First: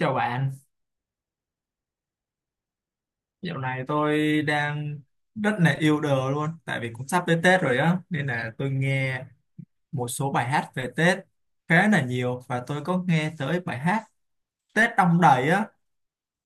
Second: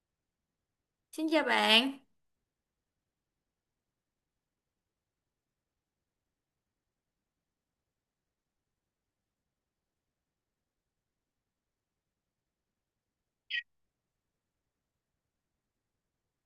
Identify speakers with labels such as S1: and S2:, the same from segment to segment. S1: Chào bạn,
S2: Xin chào bạn,
S1: dạo này tôi đang rất là yêu đời luôn tại vì cũng sắp tới Tết rồi á nên là tôi nghe một số bài hát về Tết khá là nhiều và tôi có nghe tới bài hát Tết Đong Đầy á.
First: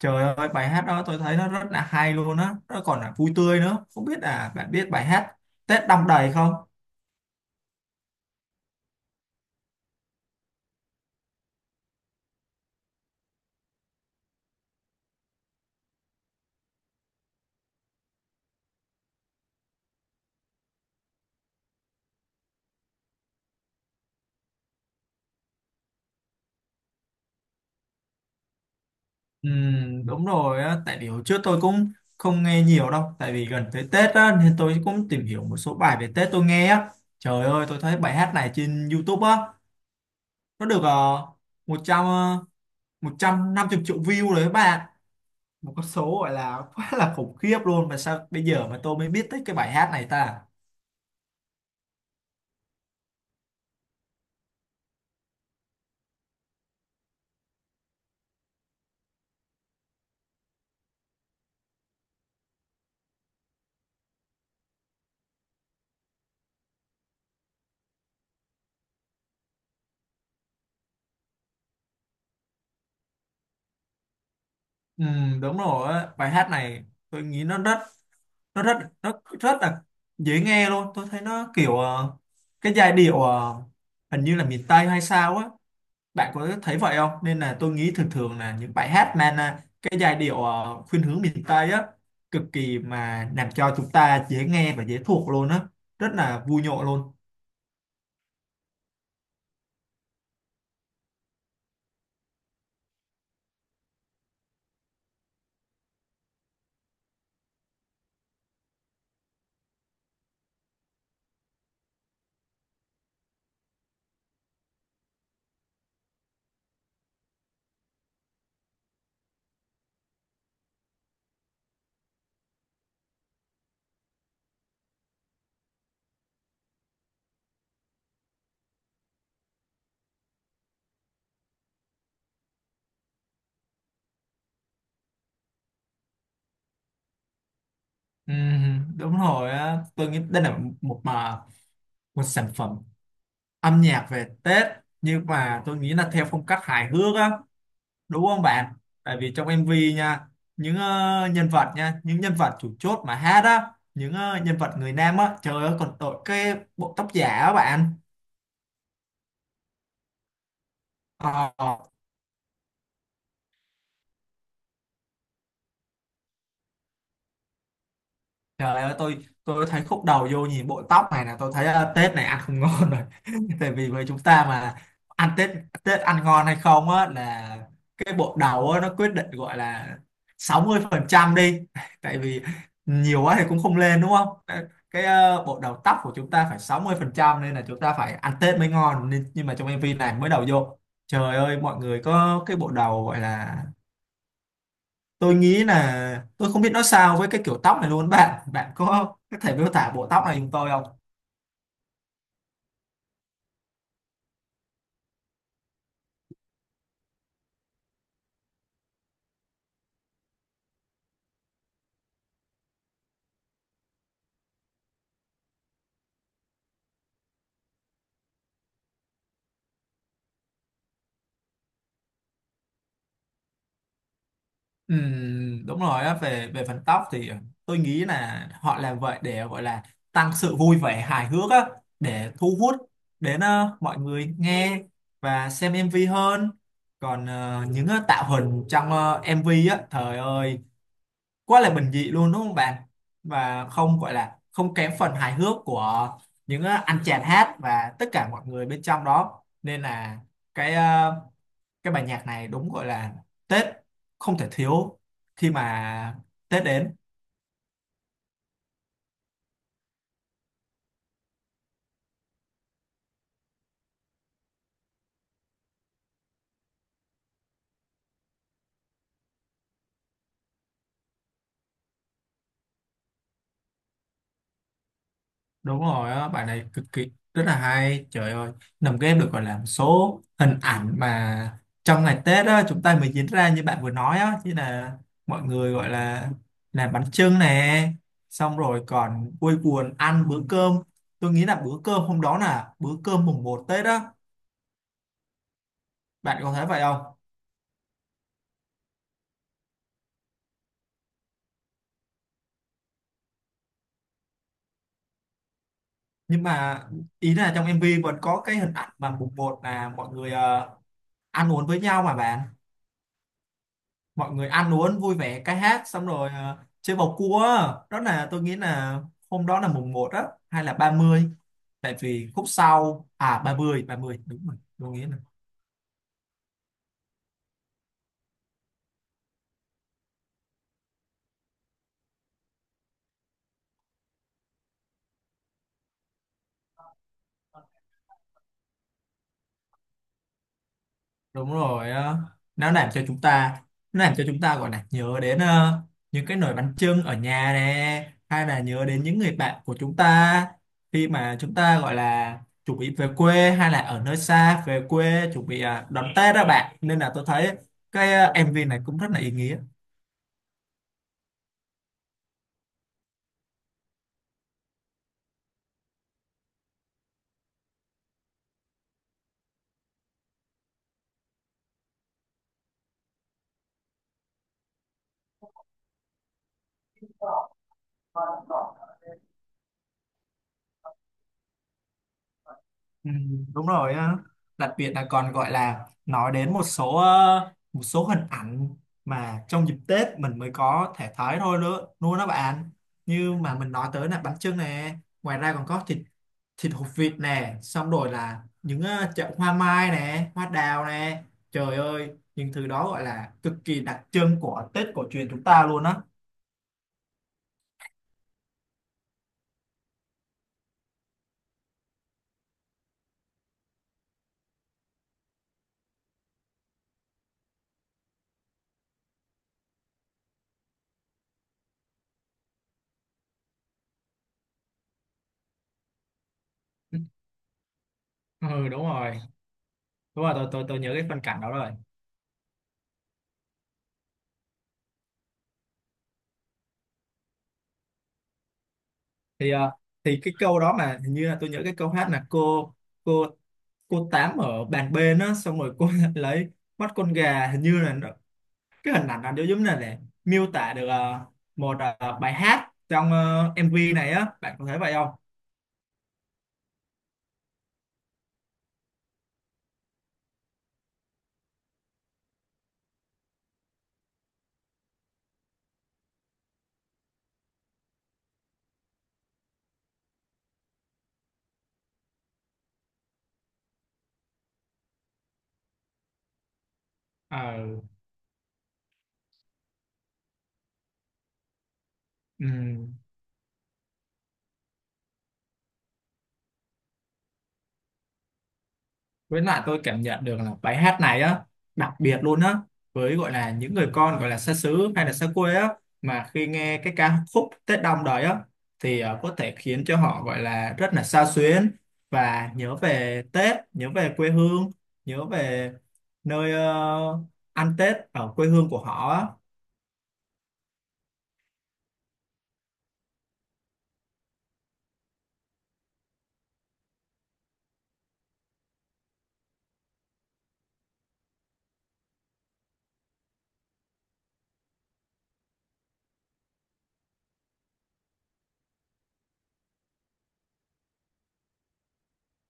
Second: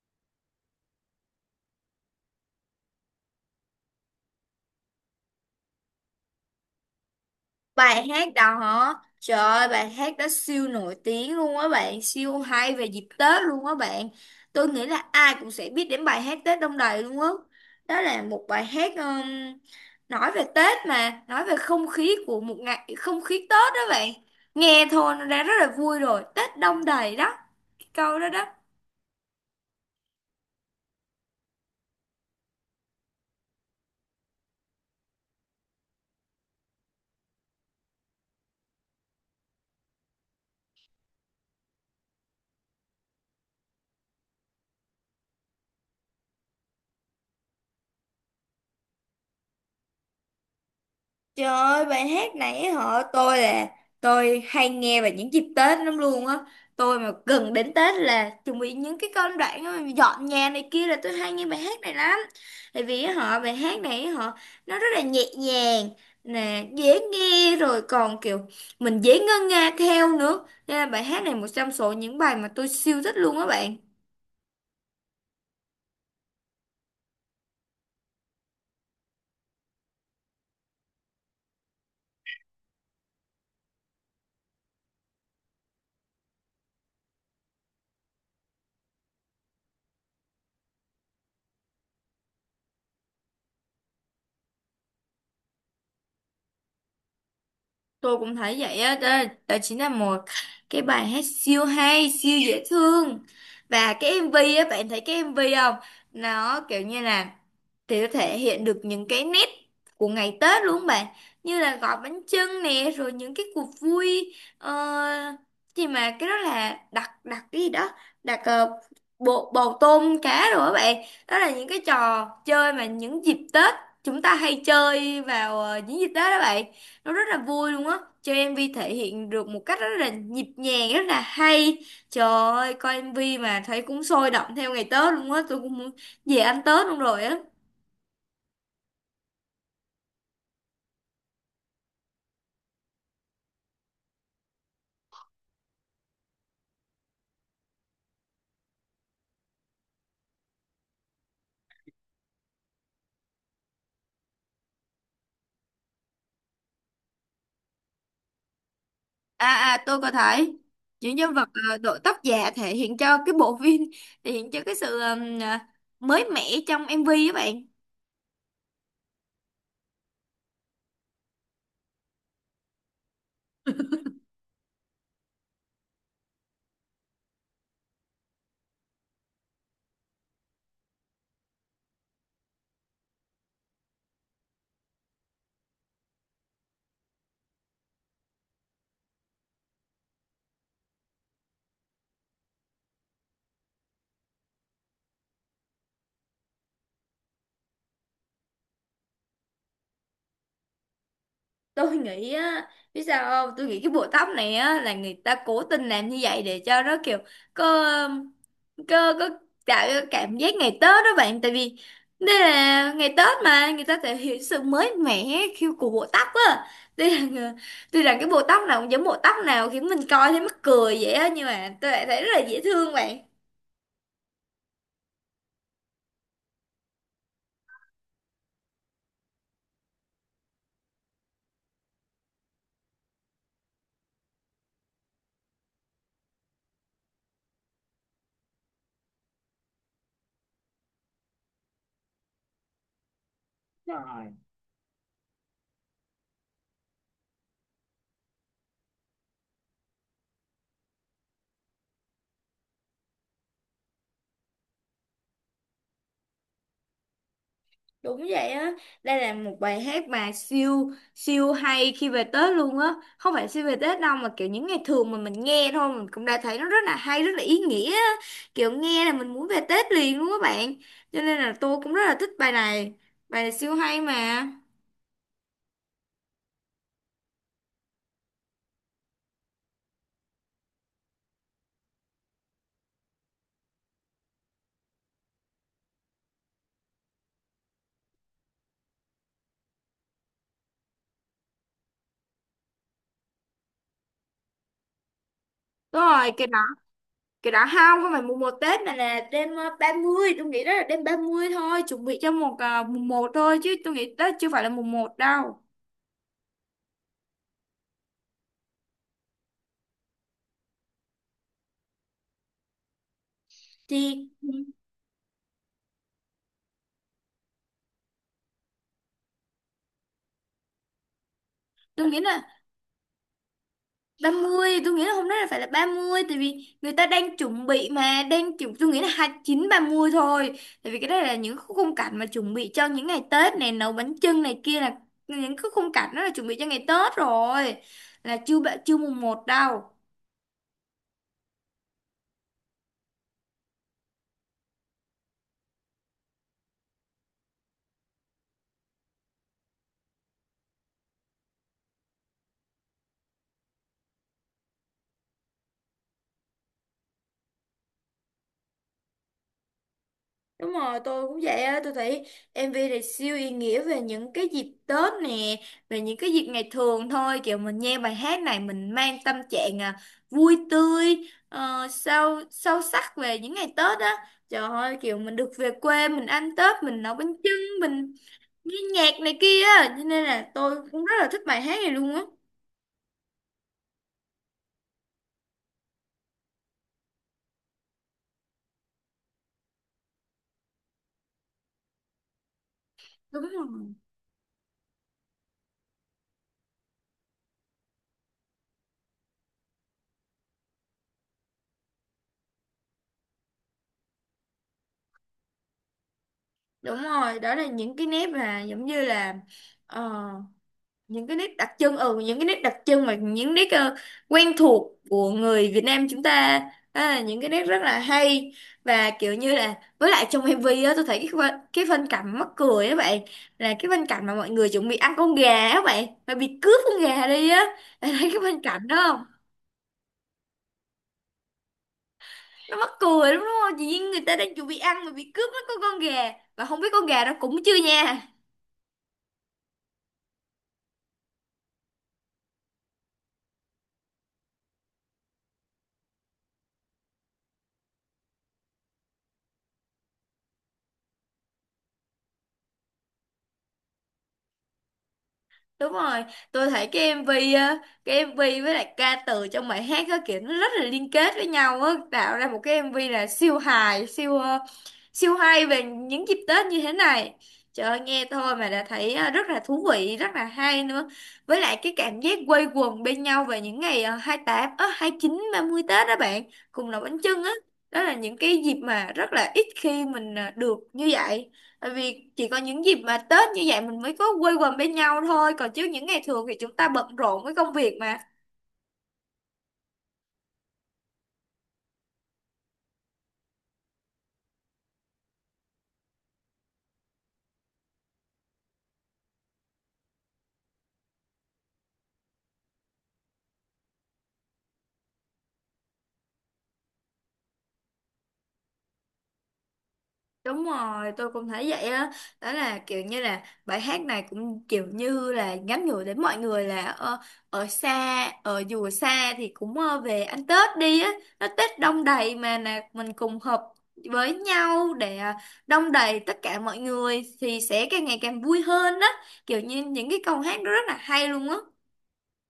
S1: Trời ơi bài hát đó tôi thấy nó rất là hay luôn á, nó còn là vui tươi nữa. Không biết là bạn biết bài hát Tết Đong Đầy không?
S2: bài hát đó hả? Trời ơi, bài hát đó siêu nổi tiếng luôn á bạn, siêu hay về dịp Tết luôn á bạn. Tôi nghĩ là ai cũng sẽ biết đến bài hát Tết Đông Đầy luôn á. Đó là một bài hát nói về Tết mà, nói về không khí của một ngày, không khí Tết đó bạn. Nghe thôi nó đã rất là vui rồi, Tết Đông Đầy đó, cái câu đó đó.
S1: Đúng rồi á, tại vì hồi trước tôi cũng không nghe nhiều đâu, tại vì gần tới Tết á nên tôi cũng tìm hiểu một số bài về Tết tôi nghe á. Trời ơi, tôi thấy bài hát này trên YouTube á, nó được 100 ờ, một trăm năm 150 triệu view đấy các bạn, một con số gọi là quá là khủng khiếp luôn, mà sao bây giờ mà tôi mới biết tới cái bài hát này ta.
S2: Trời ơi, bài hát này á họ tôi là tôi hay nghe vào những dịp Tết lắm luôn á. Tôi mà gần đến Tết là chuẩn bị những cái công đoạn á, dọn nhà này kia là tôi hay nghe bài hát này lắm. Tại vì á họ bài hát này á họ nó rất là nhẹ nhàng nè, dễ nghe rồi còn kiểu mình dễ ngân nga theo nữa. Nên là bài hát này một trong số những bài mà tôi siêu thích luôn á bạn.
S1: Ừ, đúng rồi á, bài hát này tôi nghĩ nó rất nó rất là dễ nghe luôn. Tôi thấy nó kiểu cái giai điệu hình như là miền Tây hay sao á, bạn có thấy vậy không? Nên là tôi nghĩ thường thường là những bài hát mang à, cái giai điệu khuynh hướng miền Tây á, cực kỳ mà làm cho chúng ta dễ nghe và dễ thuộc luôn á, rất là vui nhộn luôn.
S2: Tôi cũng thấy vậy á đó, đó chính là một cái bài hát siêu hay siêu dễ thương và cái MV á bạn thấy cái MV không, nó kiểu như là thì nó thể hiện được những cái nét của ngày Tết luôn bạn, như là gói bánh chưng nè, rồi những cái cuộc vui gì mà cái đó là đặt đặt cái gì đó, đặt bộ bầu tôm cá rồi các bạn. Đó là những cái trò chơi mà những dịp Tết chúng ta hay chơi vào những dịp Tết đó bạn, nó rất là vui luôn á, cho MV thể hiện được một cách rất là nhịp nhàng, rất là hay. Trời ơi, coi MV mà thấy cũng sôi động theo ngày Tết luôn á, tôi cũng muốn về ăn Tết luôn rồi á.
S1: Ừ, đúng rồi á, tôi nghĩ đây là một mà một sản phẩm âm nhạc về Tết, nhưng mà tôi nghĩ là theo phong cách hài hước á, đúng không bạn? Tại vì trong MV nha, những nhân vật nha, những nhân vật chủ chốt mà hát á, những nhân vật người nam á, trời ơi còn đội cái bộ tóc giả á bạn.
S2: À à, tôi có thấy những nhân vật
S1: Ờ,
S2: đội tóc giả thể hiện cho cái bộ phim thể hiện cho cái sự mới mẻ trong MV á bạn.
S1: trời ơi tôi thấy khúc đầu vô nhìn bộ tóc này là tôi thấy Tết này ăn không ngon rồi tại vì với chúng ta mà ăn Tết, Tết ăn ngon hay không á là cái bộ đầu á, nó quyết định gọi là 60 phần trăm đi tại vì nhiều quá thì cũng không lên đúng không? Cái bộ đầu tóc của chúng ta phải 60 phần trăm, nên là chúng ta phải ăn Tết mới ngon. Nên nhưng mà trong MV này mới đầu vô, trời ơi mọi người có cái bộ đầu gọi là, tôi nghĩ là tôi không biết nói sao với cái kiểu tóc này luôn bạn bạn có thể miêu tả bộ tóc này giùm tôi không?
S2: Tôi nghĩ á, biết sao không, tôi nghĩ cái bộ tóc này á là người ta cố tình làm như vậy để cho nó kiểu có có tạo cái cảm giác ngày Tết đó bạn. Tại vì đây là ngày Tết mà người ta thể hiện sự mới mẻ khi của bộ tóc á, đây là người- tuy rằng cái bộ tóc nào cũng giống bộ tóc nào khiến mình coi thấy mắc cười vậy á, nhưng mà tôi lại thấy rất là dễ thương bạn.
S1: Đúng rồi á, về về phần tóc thì tôi nghĩ là họ làm vậy để gọi là tăng sự vui vẻ hài hước á, để thu hút đến mọi người nghe và xem MV hơn. Còn tạo hình trong MV á, trời ơi quá là bình dị luôn đúng không bạn, và không gọi là không kém phần hài hước của những anh chàng hát và tất cả mọi người bên trong đó. Nên là cái ờ, cái bài nhạc này đúng gọi là Tết không thể thiếu khi mà Tết đến.
S2: Đúng vậy á, đây là một bài hát mà siêu siêu hay khi về Tết luôn á. Không phải siêu về Tết đâu mà kiểu những ngày thường mà mình nghe thôi mình cũng đã thấy nó rất là hay, rất là ý nghĩa á. Kiểu nghe là mình muốn về Tết liền luôn các bạn. Cho nên là tôi cũng rất là thích bài này. Bài này siêu hay mà.
S1: Đúng rồi á, bài này cực kỳ rất là hay. Trời ơi, nằm game được gọi là một số hình ảnh mà trong ngày Tết á, chúng ta mới diễn ra như bạn vừa nói á, như là mọi người gọi là làm bánh chưng nè, xong rồi còn vui buồn ăn bữa cơm. Tôi nghĩ là bữa cơm hôm đó là bữa cơm mùng một Tết á,
S2: Đúng rồi,
S1: bạn có thấy vậy không?
S2: cái đó không, không phải mùng một Tết mà là đêm ba mươi, tôi nghĩ đó là đêm 30 thôi, chuẩn bị cho một mùng một thôi, chứ tôi nghĩ Tết chưa phải là mùng một đâu.
S1: Nhưng mà ý là trong MV vẫn có cái hình ảnh mà mùng một là mọi người ăn uống với nhau mà bạn.
S2: Thì
S1: Mọi
S2: ừ,
S1: người ăn uống vui vẻ ca hát xong rồi chơi bầu cua á. Đó là tôi nghĩ là hôm đó là mùng một á hay là 30, tại
S2: tôi nghĩ
S1: vì khúc
S2: là
S1: sau à ba mươi
S2: ba
S1: đúng rồi
S2: mươi,
S1: tôi
S2: tôi
S1: nghĩ
S2: nghĩ là
S1: là
S2: hôm nay là phải là ba mươi, tại vì người ta đang chuẩn bị mà đang chuẩn, tôi nghĩ là hai mươi chín, ba mươi thôi. Tại vì cái đây là những khu khung cảnh mà chuẩn bị cho những ngày Tết này, nấu bánh chưng này kia là những cái khung cảnh đó là chuẩn bị cho ngày Tết rồi. Là chưa ba- chưa mùng một đâu.
S1: đúng rồi. Ờ, nó làm cho chúng ta, nó làm cho chúng ta gọi là nhớ đến những cái nồi bánh chưng ở nhà nè, hay là nhớ đến những người bạn của chúng ta khi mà chúng ta gọi là chuẩn bị về quê hay là ở nơi xa về quê chuẩn bị à, đón Tết đó bạn. Nên là tôi thấy MV này cũng rất là ý nghĩa.
S2: Đúng rồi, tôi cũng vậy á, tôi thấy MV này siêu ý nghĩa về những cái dịp Tết nè, về những cái dịp ngày thường thôi, kiểu mình nghe bài hát này mình mang tâm trạng à, vui tươi, sâu sâu sắc về những ngày Tết á. Trời ơi, kiểu mình được về quê, mình ăn Tết, mình nấu bánh chưng, mình nghe nhạc này kia á, cho nên là tôi cũng rất là thích bài hát này luôn á.
S1: Ừ, đúng rồi á, đặc biệt là còn gọi là nói đến một số một số hình ảnh mà trong dịp Tết mình mới có thể thấy thôi nữa luôn đó bạn, như
S2: Đúng
S1: mà mình nói
S2: rồi.
S1: tới là bánh chưng nè, ngoài ra còn có thịt thịt hột vịt nè, xong rồi là những chậu hoa mai nè, hoa đào nè, trời ơi những thứ đó gọi là cực kỳ đặc trưng của Tết cổ truyền chúng ta luôn á.
S2: Đúng rồi, đó là những cái nét mà giống như là ờ, những cái nét đặc trưng, ừ, những cái nét đặc trưng mà những nét quen thuộc của người Việt Nam chúng ta. Đó là những cái nét rất là hay và kiểu như là với lại trong MV á tôi thấy cái phân cảnh mắc cười á bạn, là cái phân cảnh mà mọi người chuẩn bị ăn con gà á bạn mà bị cướp con gà đi á bạn thấy cái phân
S1: Ừ đúng
S2: cảnh đó
S1: rồi,
S2: không?
S1: đúng rồi tôi nhớ cái phân cảnh đó rồi.
S2: Nó mắc cười lắm đúng không, chỉ như người ta đang chuẩn bị ăn mà bị cướp mất con gà, và không biết con gà đó cũng chưa nha.
S1: thì ờ, thì cái câu đó mà hình như là tôi nhớ cái câu hát là cô cô tám ở bàn bên á, xong rồi cô lấy mắt con gà, hình như là nó, cái hình ảnh nó giống như là để miêu tả được một bài hát trong MV này á, bạn có thấy vậy không?
S2: Đúng rồi, tôi thấy cái MV á, cái MV với lại ca từ trong bài hát á kiểu nó rất là liên kết với nhau á, tạo ra một cái MV là siêu hài, siêu siêu hay về những dịp Tết như thế này. Trời ơi, nghe thôi mà đã thấy rất là thú vị, rất là hay nữa. Với lại cái cảm giác quây quần bên nhau về những ngày 28, hai chín, ba mươi Tết đó bạn, cùng nấu bánh chưng á.
S1: Ờ,
S2: Đó là những cái dịp mà rất là ít khi mình được như vậy. Tại vì
S1: ừ.
S2: chỉ có những dịp mà Tết như vậy mình mới có quây quần bên nhau thôi. Còn chứ những ngày thường thì chúng ta bận rộn với công việc mà.
S1: Với lại tôi cảm nhận được là bài hát này á đặc biệt luôn á với gọi là những người con gọi là xa xứ hay là xa quê á, mà khi nghe cái ca khúc Tết Đong Đầy á thì có thể khiến cho họ gọi là rất là xao xuyến và nhớ về Tết, nhớ về quê hương, nhớ về nơi ăn Tết ở quê hương của họ á.
S2: Đúng rồi, tôi cũng thấy vậy á. Đó là kiểu như là bài hát này cũng kiểu như là nhắn nhủ đến mọi người là ở xa, ở dù ở xa thì cũng về ăn Tết đi á. Nó Tết đông đầy mà, là mình cùng hợp với nhau để đông đầy tất cả mọi người thì sẽ càng ngày càng vui hơn á. Kiểu như những cái câu hát đó rất là hay luôn á.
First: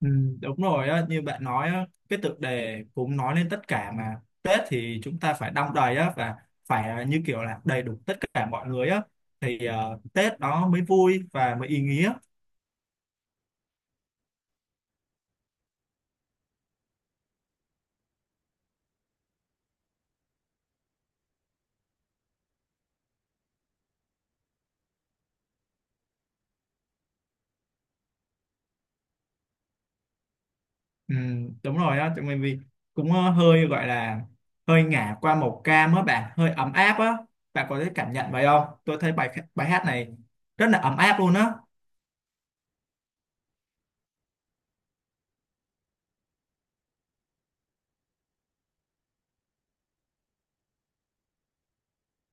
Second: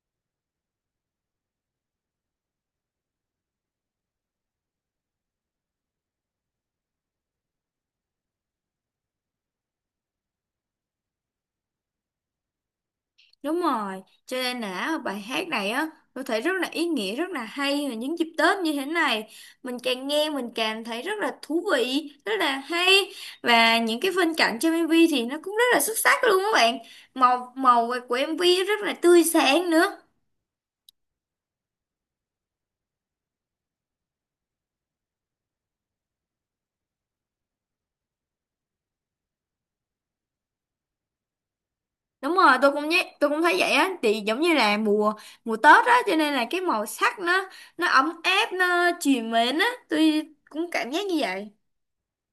S1: Ừ, đúng rồi á, như bạn nói á, cái tựa đề cũng nói lên tất cả, mà Tết thì chúng ta phải đong đầy á, và phải à, như kiểu là đầy đủ tất cả mọi người á thì Tết nó mới vui và mới ý nghĩa.
S2: Đúng rồi, cho nên là bài hát này á, tôi thấy rất là ý nghĩa, rất là hay và những dịp Tết như thế này, mình càng nghe mình càng thấy rất là thú vị, rất là hay và những cái phân cảnh trong MV thì nó cũng rất là xuất sắc luôn các bạn. Màu màu của MV rất là tươi sáng nữa.
S1: Ừ, đúng rồi á, mình vì cũng hơi gọi là hơi ngả qua màu cam á bạn, hơi ấm áp á. Bạn có thể cảm nhận vậy không? Tôi thấy bài bài hát này rất là ấm áp luôn á.
S2: Đúng rồi, tôi cũng nhé, tôi cũng thấy vậy á, thì giống như là mùa mùa Tết á, cho nên là cái màu sắc nó ấm áp, nó trìu mến á, tôi cũng cảm giác như vậy.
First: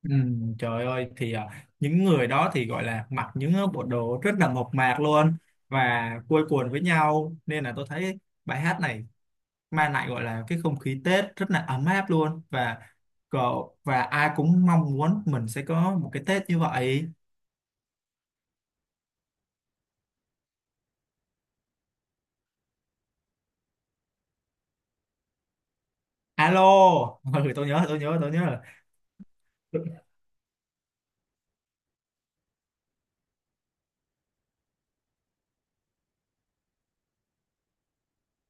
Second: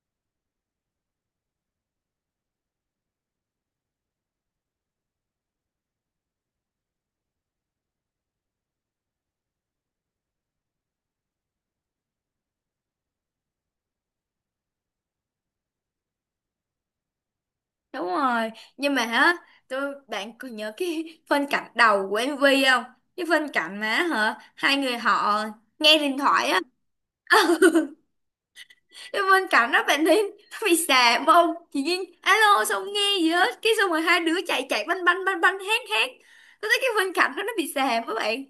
S1: Ừ, trời ơi thì à, những người đó thì gọi là mặc những bộ đồ rất là mộc mạc luôn và quây quần với nhau, nên là tôi thấy bài hát này mang lại gọi là cái không khí Tết rất là ấm áp luôn, và cậu và ai cũng mong muốn mình sẽ có một cái Tết như vậy.
S2: Đúng rồi, nhưng mà á, tôi bạn còn nhớ cái phân cảnh đầu của MV không? Cái phân cảnh mà hả, hai người họ nghe điện thoại
S1: Alo
S2: á,
S1: ừ, tôi nhớ rồi.
S2: cái phân cảnh đó bạn thấy nó bị xàm không? Chị Duyên alo xong nghe gì hết, cái xong rồi hai đứa chạy chạy banh banh banh banh hét hét. Tôi thấy cái phân cảnh đó nó bị xàm các bạn.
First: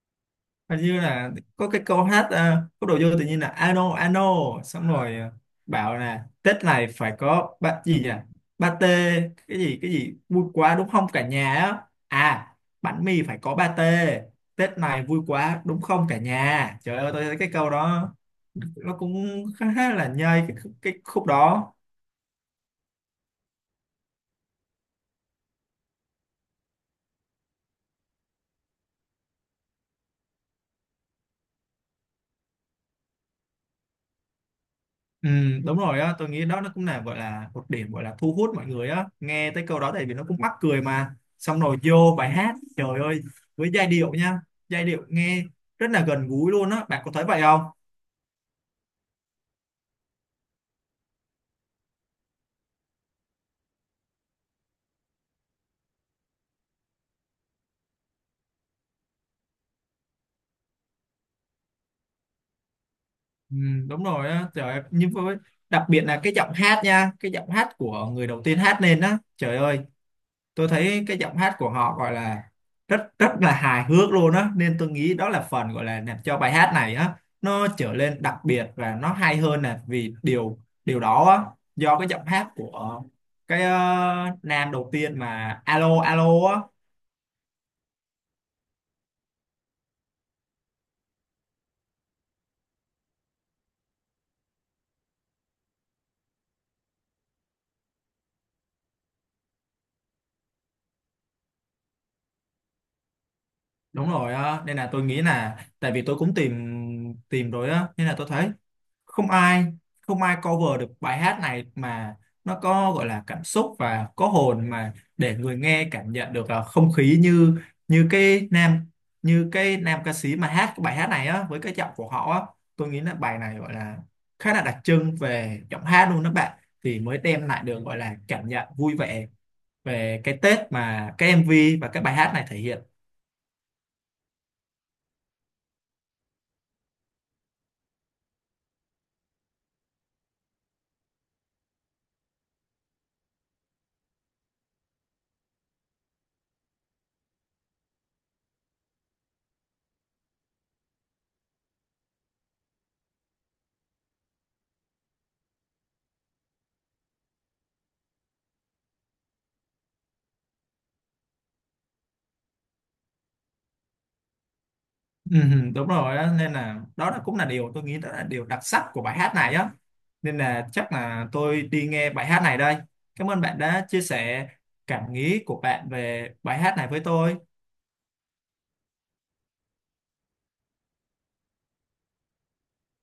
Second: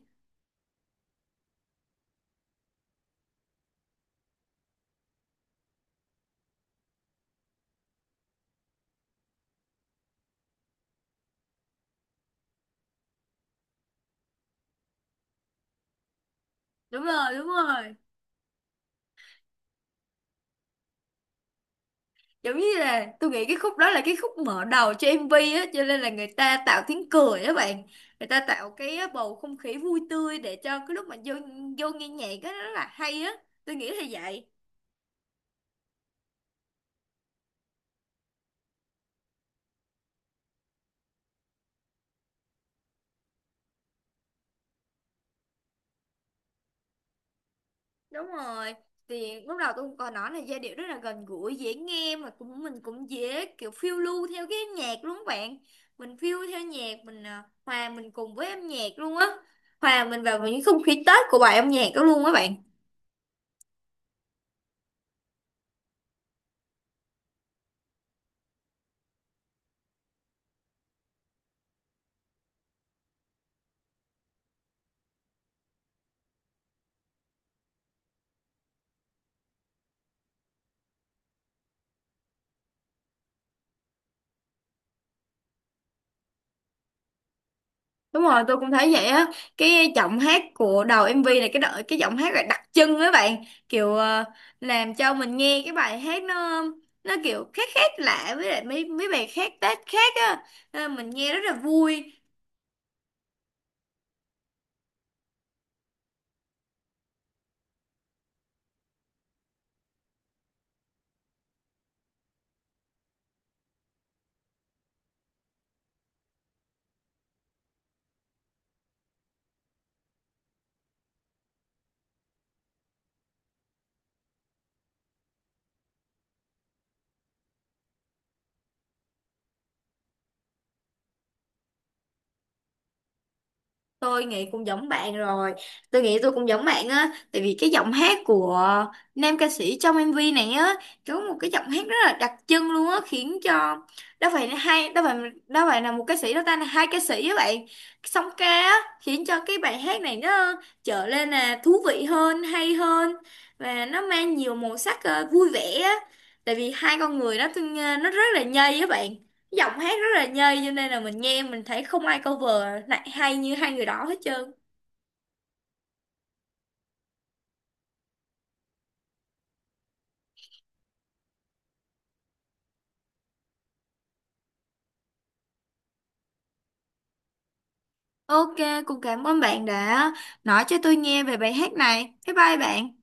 S1: Hình như là có cái câu hát có đồ vô tự nhiên là ano ano, xong rồi bảo là Tết này phải có ba gì nhỉ, pate, cái gì vui quá đúng không cả nhà á, à bánh mì phải có pate, Tết này vui quá đúng không cả nhà. Trời
S2: Đúng
S1: ơi tôi
S2: rồi,
S1: thấy
S2: đúng
S1: cái câu
S2: rồi.
S1: đó nó cũng khá là nhây cái khúc đó.
S2: Giống như là tôi nghĩ cái khúc đó là cái khúc mở đầu cho MV á, cho nên là người ta tạo tiếng cười á bạn, người ta tạo cái bầu không khí vui tươi để cho cái lúc mà vô vô nghe nhạc á nó rất là hay á, tôi nghĩ là vậy.
S1: Ừ, đúng rồi á, tôi nghĩ đó nó cũng là gọi là một điểm gọi là thu hút mọi người á. Nghe tới câu đó tại vì nó cũng mắc cười mà. Xong rồi vô bài hát, trời ơi, với giai điệu nha, giai điệu nghe rất là gần gũi luôn á, bạn có thấy vậy không?
S2: Đúng rồi, thì lúc đầu tôi cũng có nói là giai điệu rất là gần gũi dễ nghe, mà cũng mình cũng dễ kiểu phiêu lưu theo cái nhạc luôn á bạn, mình phiêu theo nhạc mình à, hòa mình cùng với âm nhạc luôn á, hòa mình vào những không khí Tết của bài âm nhạc đó luôn á bạn.
S1: Ừ, đúng rồi á, trời ơi, nhưng với đặc biệt là cái giọng hát nha, cái giọng hát của người đầu tiên hát lên á, trời ơi. Tôi thấy cái giọng hát của họ gọi là rất rất là hài hước luôn á, nên tôi nghĩ đó là phần gọi là làm cho bài hát này á nó trở lên đặc biệt và nó hay hơn nè, vì điều điều đó á, do cái giọng hát của nam đầu tiên mà alo alo á.
S2: Đúng rồi, tôi cũng thấy vậy á. Cái giọng hát của đầu MV này cái đợi cái giọng hát là đặc trưng á bạn, kiểu làm cho mình nghe cái bài hát nó kiểu khác khác lạ với lại mấy mấy bài khác Tết khác á. Nên là mình nghe rất là vui.
S1: Đúng rồi á, nên là tôi nghĩ là tại vì tôi cũng tìm tìm rồi á, nên là tôi thấy không ai không ai cover được bài hát này mà nó có gọi là cảm xúc và có hồn mà để người nghe cảm nhận được là không khí như như cái nam như cái nam ca sĩ mà hát cái bài hát này á với cái giọng của họ á. Tôi nghĩ là bài này gọi là khá là đặc trưng về giọng hát luôn đó bạn, thì mới đem lại được gọi là cảm nhận vui vẻ về cái Tết mà cái MV và cái bài hát này thể hiện.
S2: Tôi nghĩ cũng giống bạn rồi, tôi nghĩ tôi cũng giống bạn á, tại vì cái giọng hát của nam ca sĩ trong MV này á có một cái giọng hát rất là đặc trưng luôn á, khiến cho đó phải là hai, đó phải, đó phải là một ca sĩ đó ta là hai ca sĩ á bạn, song ca á, khiến cho cái bài hát này nó trở lên là thú vị hơn hay hơn, và nó mang nhiều màu sắc vui vẻ á, tại vì hai con người đó nó rất là nhây á bạn, giọng hát rất là nhây, cho nên là mình nghe mình thấy không ai cover lại hay như hai người đó hết trơn.
S1: Ừ, ừ, đúng rồi đó, nên là đó là cũng là điều tôi nghĩ đó là điều đặc sắc của bài hát này á, nên là chắc là tôi đi nghe bài hát này đây. Cảm ơn bạn đã chia sẻ cảm nghĩ của bạn về bài hát này với tôi.
S2: Ok, cũng cảm ơn bạn đã nói cho tôi nghe về bài hát này. Bye bye bạn.